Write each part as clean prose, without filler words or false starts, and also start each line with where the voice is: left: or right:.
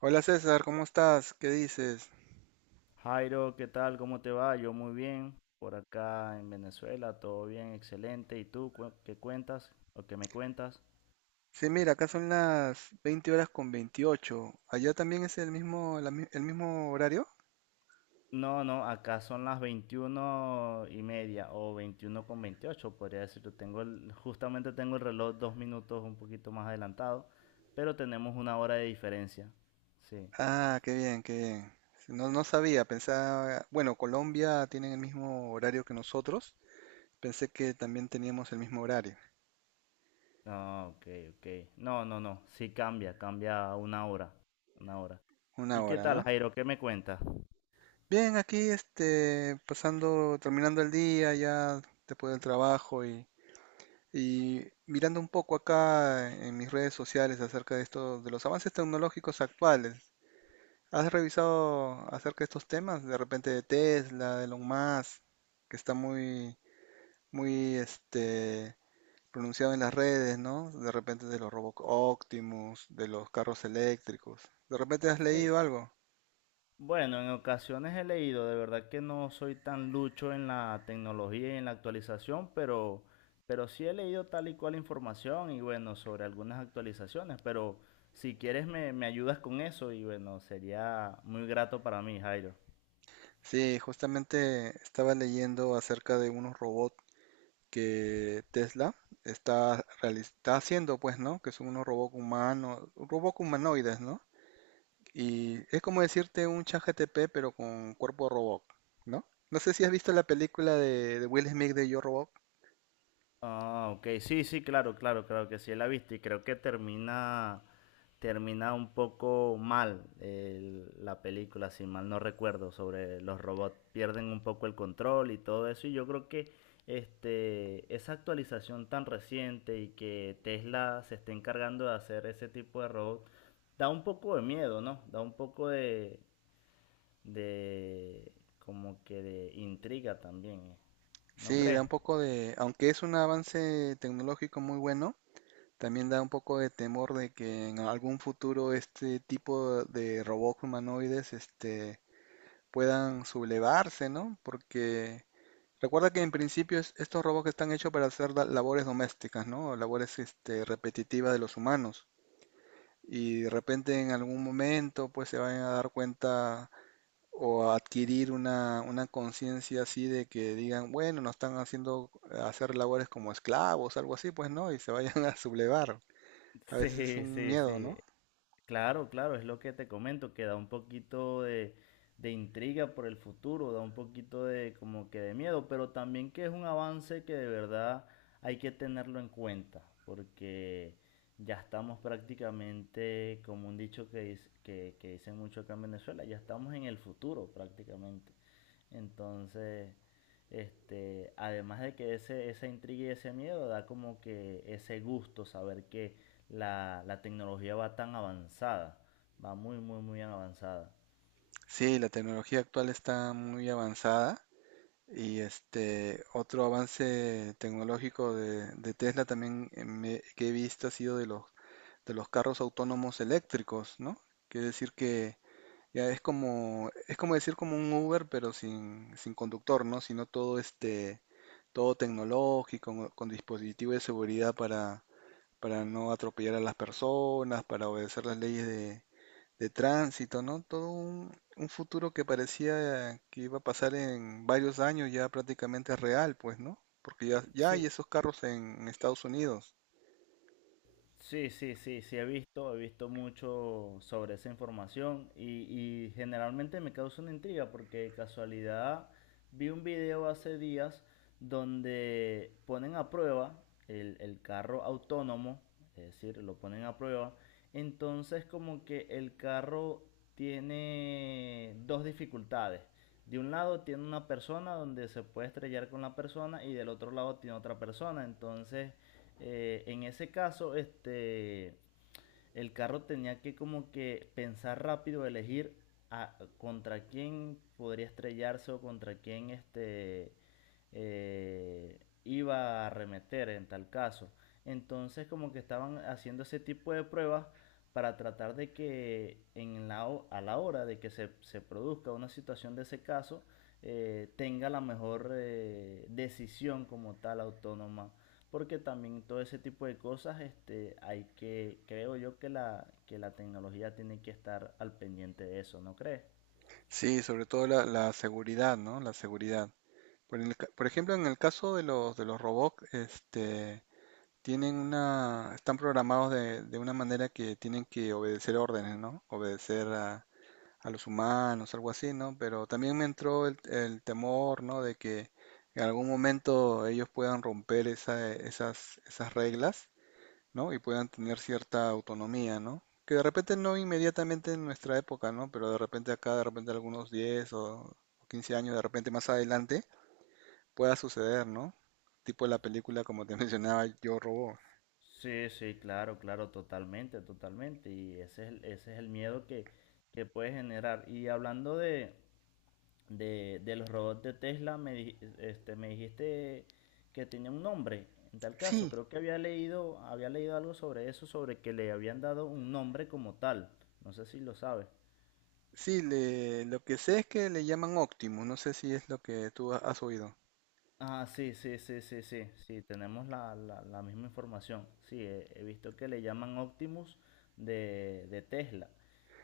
right: Hola César, ¿cómo estás? ¿Qué dices?
left: Jairo, ¿qué tal? ¿Cómo te va? Yo muy bien. Por acá en Venezuela, todo bien, excelente. ¿Y tú qué cuentas o qué me cuentas?
right: Sí, mira, acá son las 20 horas con 28. ¿Allá también es el mismo, el mismo horario?
left: No, no, acá son las 21:30 o 21:28, podría decirlo. Justamente tengo el reloj 2 minutos un poquito más adelantado, pero tenemos una hora de diferencia. Sí.
right: Ah, qué bien, qué bien. No, no sabía, pensaba, bueno, Colombia tienen el mismo horario que nosotros. Pensé que también teníamos el mismo horario,
left: No, ok, ok. No, no, no. Sí cambia, cambia una hora. Una hora.
right: una
left: ¿Y qué
right: hora,
left: tal,
right: ¿no?
left: Jairo? ¿Qué me cuentas?
right: Bien, aquí pasando, terminando el día ya después del trabajo y mirando un poco acá en mis redes sociales acerca de esto, de los avances tecnológicos actuales. ¿Has revisado acerca de estos temas? De repente de Tesla, de Elon Musk, que está muy, muy pronunciado en las redes, ¿no? De repente de los Robot Optimus, de los carros eléctricos. ¿De repente has
left: Sí,
right: leído algo?
left: bueno, en ocasiones he leído, de verdad que no soy tan lucho en la tecnología y en la actualización, pero sí he leído tal y cual información y bueno, sobre algunas actualizaciones, pero si quieres me ayudas con eso y bueno, sería muy grato para mí, Jairo.
right: Sí, justamente estaba leyendo acerca de unos robots que Tesla está haciendo, pues, ¿no? Que son unos robots humanos, robots humanoides, ¿no? Y es como decirte un ChatGPT, pero con cuerpo robot, ¿no? No sé si has visto la película de Will Smith de Yo Robot.
left: Ah, ok, sí, sí, claro, claro, claro que sí la he visto y creo que termina un poco mal la película, si mal no recuerdo, sobre los robots pierden un poco el control y todo eso y yo creo que esa actualización tan reciente y que Tesla se esté encargando de hacer ese tipo de robots da un poco de miedo, ¿no? Da un poco de como que de intriga también, ¿no
right: Sí, da
left: crees?
right: un poco de, aunque es un avance tecnológico muy bueno, también da un poco de temor de que en algún futuro este tipo de robots humanoides, puedan sublevarse, ¿no? Porque recuerda que en principio estos robots están hechos para hacer labores domésticas, ¿no? Labores, repetitivas de los humanos. Y de repente en algún momento pues se van a dar cuenta o a adquirir una conciencia así de que digan, bueno, nos están haciendo hacer labores como esclavos, algo así, pues no, y se vayan a sublevar. A veces es
left: Sí,
right: un
left: sí,
right: miedo,
left: sí.
right: ¿no?
left: Claro, claro, es lo que te comento, que da un poquito de intriga por el futuro, da un poquito de como que de miedo, pero también que es un avance que de verdad hay que tenerlo en cuenta, porque ya estamos prácticamente, como un dicho que dicen mucho acá en Venezuela, ya estamos en el futuro prácticamente. Entonces, además de que esa intriga y ese miedo da como que ese gusto saber que la tecnología va tan avanzada, va muy, muy, muy avanzada.
right: Sí, la tecnología actual está muy avanzada y este otro avance tecnológico de Tesla también que he visto ha sido de los carros autónomos eléctricos, ¿no? Quiere decir que ya es como, decir como un Uber, pero sin conductor, ¿no? Sino todo todo tecnológico, con dispositivos de seguridad para no atropellar a las personas, para obedecer las leyes de tránsito, ¿no? Todo un futuro que parecía que iba a pasar en varios años ya prácticamente es real, pues, ¿no? Porque ya hay
left: Sí,
right: esos carros en Estados Unidos.
left: sí, sí, sí, sí he visto mucho sobre esa información y generalmente me causa una intriga porque de casualidad vi un video hace días donde ponen a prueba el carro autónomo, es decir, lo ponen a prueba, entonces como que el carro tiene dos dificultades. De un lado tiene una persona donde se puede estrellar con la persona y del otro lado tiene otra persona, entonces en ese caso, el carro tenía que como que pensar rápido, elegir contra quién podría estrellarse o contra quién iba a arremeter en tal caso. Entonces como que estaban haciendo ese tipo de pruebas para tratar de que a la hora de que se produzca una situación de ese caso, tenga la mejor decisión como tal autónoma porque también todo ese tipo de cosas, hay que, creo yo que que la tecnología tiene que estar al pendiente de eso, ¿no crees?
right: Sí, sobre todo la seguridad, ¿no? La seguridad. Por ejemplo, en el caso de los robots, tienen están programados de una manera que tienen que obedecer órdenes, ¿no? Obedecer a los humanos, algo así, ¿no? Pero también me entró el temor, ¿no? De que en algún momento ellos puedan romper esas reglas, ¿no? Y puedan tener cierta autonomía, ¿no? Que de repente no inmediatamente en nuestra época, ¿no? Pero de repente acá, de repente algunos 10 o 15 años, de repente más adelante pueda suceder, ¿no? Tipo la película, como te mencionaba, Yo Robot.
left: Sí, sí, claro, claro, totalmente, totalmente. Ese es el miedo que puede generar. Y hablando de los robots de Tesla, me dijiste que tenía un nombre. En tal caso,
right: Sí,
left: creo que había leído algo sobre eso, sobre que le habían dado un nombre como tal. No sé si lo sabes.
right: sí, lo que sé es que le llaman Optimus, no sé si es lo que tú has oído.
left: Ah, sí, sí, sí, sí, sí, sí, tenemos la misma información. Sí, he visto que le llaman Optimus de Tesla.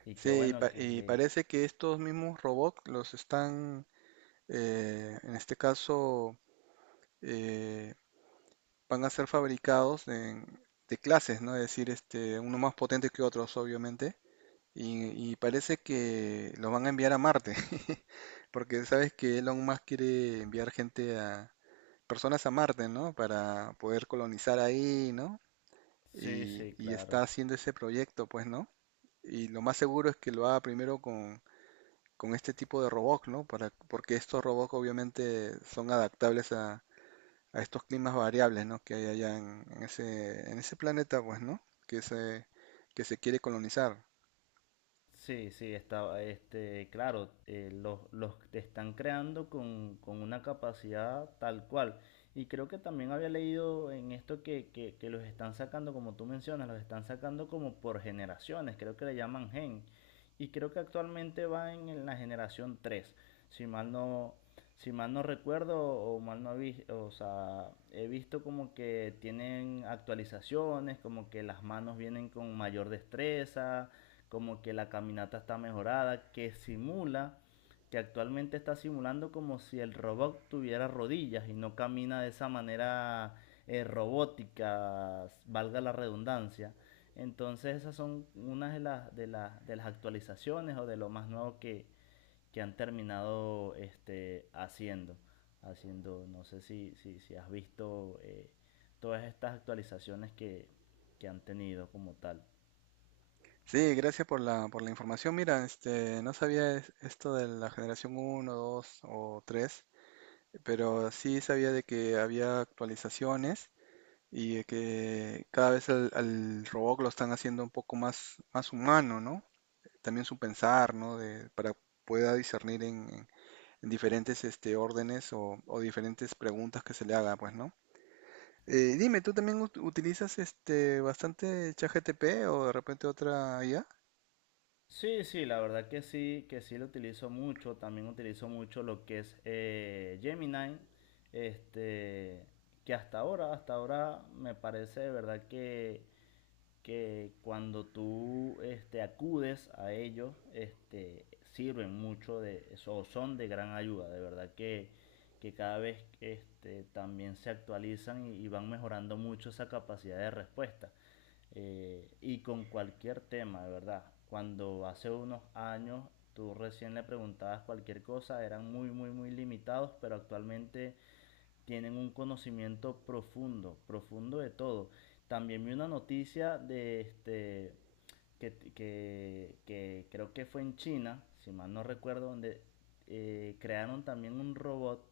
left: Y que
right: Sí, y,
left: bueno,
right: y
left: que...
right: parece que estos mismos robots los están, en este caso, eh, van a ser fabricados de clases, ¿no? Es decir, uno más potente que otros, obviamente. Y parece que los van a enviar a Marte, porque sabes que Elon Musk quiere enviar gente personas a Marte, ¿no? Para poder colonizar ahí, ¿no?
left: Sí,
right: Y,
left: sí,
right: y está
left: claro.
right: haciendo ese proyecto, pues, ¿no? Y lo más seguro es que lo haga primero con este tipo de robots, ¿no? Porque estos robots obviamente son adaptables a estos climas variables, ¿no? Que hay allá en ese planeta, pues, ¿no? Que se, que se quiere colonizar.
left: Sí, sí, está, claro, los te están creando con una capacidad tal cual. Y creo que también había leído en esto que los están sacando, como tú mencionas, los están sacando como por generaciones, creo que le llaman gen. Y creo que actualmente va en la generación 3, si mal no, si mal no recuerdo o mal no he visto, o sea, he visto como que tienen actualizaciones, como que las manos vienen con mayor destreza como que la caminata está mejorada, que simula, que actualmente está simulando como si el robot tuviera rodillas y no camina de esa manera robótica, valga la redundancia. Entonces esas son unas de las actualizaciones o de lo más nuevo que han terminado haciendo. No sé si, si has visto todas estas actualizaciones que han tenido como tal.
right: Sí, gracias por la información. Mira, no sabía esto de la generación uno, 2 o 3. Pero sí sabía de que había actualizaciones y de que cada vez al robot lo están haciendo un poco más, más humano, ¿no? También su pensar, ¿no? Para pueda discernir en diferentes órdenes o diferentes preguntas que se le haga, pues, ¿no? Dime, ¿tú también utilizas bastante ChatGPT o de repente otra IA?
left: Sí, sí, la verdad que sí lo utilizo mucho. También utilizo mucho lo que es Gemini, este, que hasta ahora me parece de verdad que cuando tú acudes a ellos, sirven mucho de eso, o son de gran ayuda. De verdad que cada vez también se actualizan y van mejorando mucho esa capacidad de respuesta y con cualquier tema, de verdad. Cuando hace unos años tú recién le preguntabas cualquier cosa, eran muy, muy, muy limitados, pero actualmente tienen un conocimiento profundo, profundo de todo. También vi una noticia de este que creo que fue en China, si mal no recuerdo, donde crearon también un robot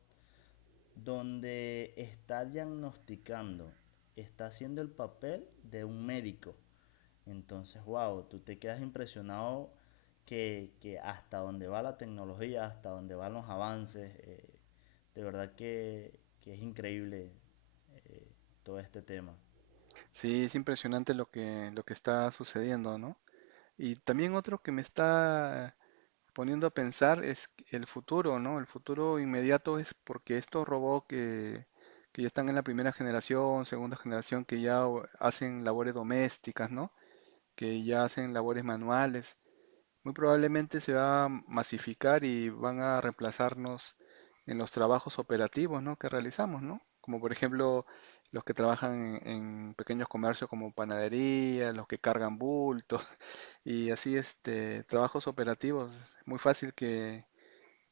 left: donde está diagnosticando, está haciendo el papel de un médico. Entonces, wow, tú te quedas impresionado que hasta dónde va la tecnología, hasta dónde van los avances, de verdad que es increíble eh, todo este tema.
right: Sí, es impresionante lo que está sucediendo, ¿no? Y también otro que me está poniendo a pensar es el futuro, ¿no? El futuro inmediato es porque estos robots que ya están en la primera generación, segunda generación, que ya hacen labores domésticas, ¿no? Que ya hacen labores manuales, muy probablemente se va a masificar y van a reemplazarnos en los trabajos operativos, ¿no? Que realizamos, ¿no? Como por ejemplo los que trabajan en, en pequeños comercios como panadería, los que cargan bultos y así trabajos operativos. Es muy fácil que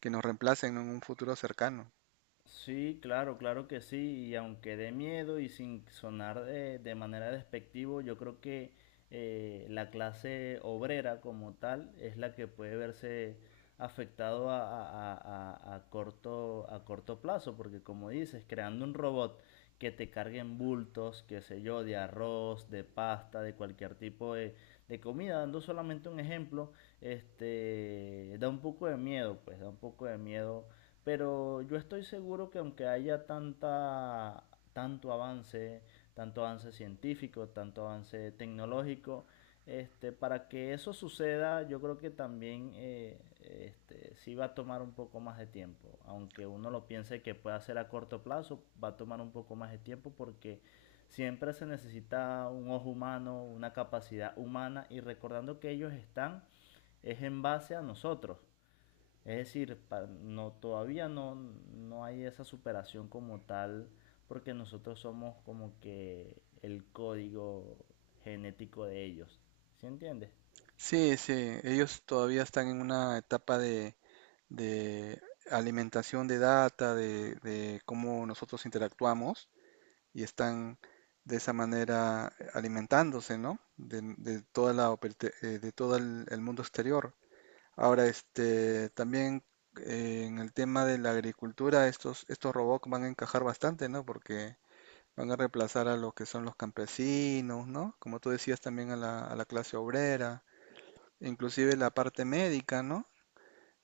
right: que nos reemplacen en un futuro cercano.
left: Sí, claro, claro que sí, y aunque dé miedo y sin sonar de manera despectivo, yo creo que la clase obrera como tal es la que puede verse afectado a corto plazo, porque como dices, creando un robot que te cargue en bultos, qué sé yo, de arroz, de pasta, de cualquier tipo de comida, dando solamente un ejemplo, da un poco de miedo, pues da un poco de miedo pero yo estoy seguro que aunque haya tanta, tanto avance, tanto avance científico, tanto avance tecnológico, para que eso suceda, yo creo que también sí va a tomar un poco más de tiempo. Aunque uno lo piense que puede hacer a corto plazo, va a tomar un poco más de tiempo porque siempre se necesita un ojo humano, una capacidad humana y recordando que ellos están es en base a nosotros. Es decir, no, todavía no, no hay esa superación como tal, porque nosotros somos como que el código genético de ellos. ¿Sí entiendes?
right: Sí, sí, ellos todavía están en una etapa de alimentación de data, de cómo nosotros interactuamos y están de esa manera alimentándose, ¿no? De toda la, operte- de todo el mundo exterior. Ahora, también en el tema de la agricultura, estos robots van a encajar bastante, ¿no? Porque van a reemplazar a los que son los campesinos, ¿no? Como tú decías también a la, clase obrera, inclusive la parte médica, ¿no?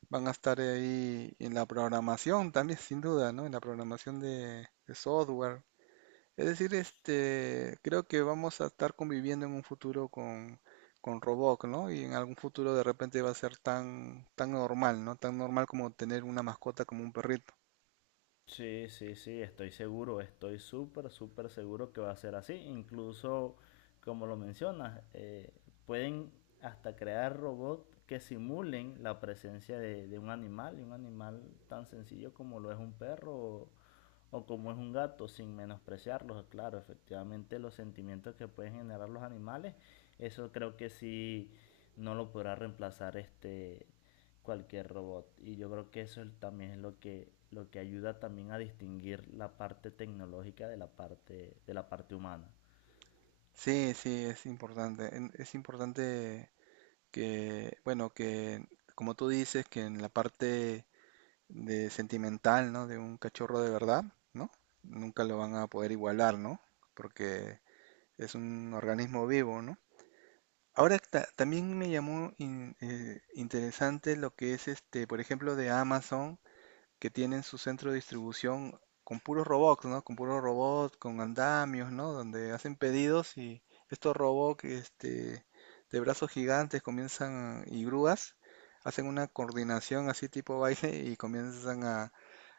right: Van a estar ahí en la programación también, sin duda, ¿no? En la programación de software. Es decir, creo que vamos a estar conviviendo en un futuro con robots, ¿no? Y en algún futuro de repente va a ser tan, tan normal, ¿no? Tan normal como tener una mascota como un perrito.
left: Sí, sí, sí, estoy seguro, estoy súper, súper seguro que va a ser así. Incluso, como lo mencionas, pueden hasta crear robots que simulen la presencia de un animal, y un animal tan sencillo como lo es un perro o como es un gato, sin menospreciarlos, claro, efectivamente los sentimientos que pueden generar los animales, eso creo que sí no lo podrá reemplazar cualquier robot. Y yo creo que eso también es lo lo que ayuda también a distinguir la parte tecnológica de la parte humana.
right: Sí, sí, es importante. Es importante que, bueno, que como tú dices, que en la parte de sentimental, ¿no? De un cachorro de verdad, ¿no? Nunca lo van a poder igualar, ¿no? Porque es un organismo vivo, ¿no? Ahora también me llamó interesante lo que es por ejemplo, de Amazon que tienen su centro de distribución con puros robots, ¿no? Con puros robots, con andamios, ¿no? Donde hacen pedidos y estos robots, de brazos gigantes comienzan y grúas, hacen una coordinación así tipo baile y comienzan a,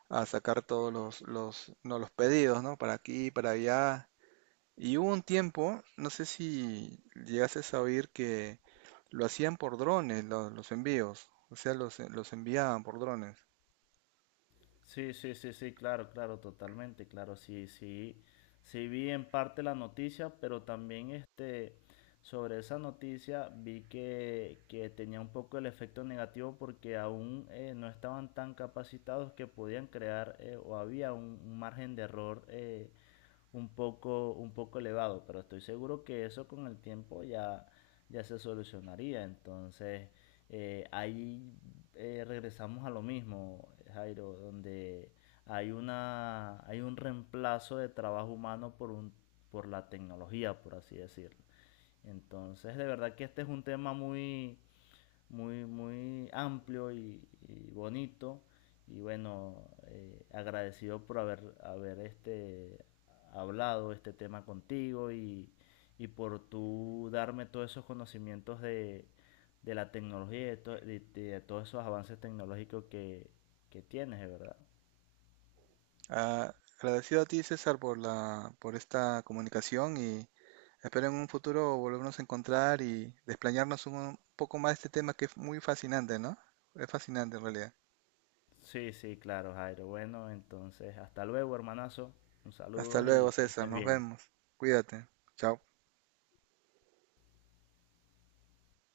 right: a sacar todos los pedidos, ¿no? Para aquí, para allá. Y hubo un tiempo, no sé si llegases a oír que lo hacían por drones, los envíos. O sea, los enviaban por drones.
left: Sí, sí, sí, sí, claro, claro, totalmente, claro, sí, sí, sí vi en parte la noticia, pero también sobre esa noticia vi que tenía un poco el efecto negativo porque aún no estaban tan capacitados que podían crear o había un margen de error un poco elevado, pero estoy seguro que eso con el tiempo ya, ya se solucionaría. Entonces, ahí regresamos a lo mismo, Jairo, donde hay una, hay un reemplazo de trabajo humano por un, por la tecnología, por así decirlo. Entonces, de verdad que este es un tema muy, muy, muy amplio y bonito. Y bueno, agradecido por haber, haber hablado este tema contigo y por tú darme todos esos conocimientos de la tecnología y de todos esos avances tecnológicos que tienes, de verdad.
right: Ah, agradecido a ti, César, por esta comunicación y espero en un futuro volvernos a encontrar y desplayarnos un poco más de este tema que es muy fascinante, ¿no? Es fascinante en realidad.
left: Sí, sí, claro, Jairo. Bueno, entonces, hasta luego, hermanazo. Un
right: Hasta
left: saludo
right: luego,
left: y que
right: César,
left: estés
right: nos
left: bien.
right: vemos. Cuídate. Chao.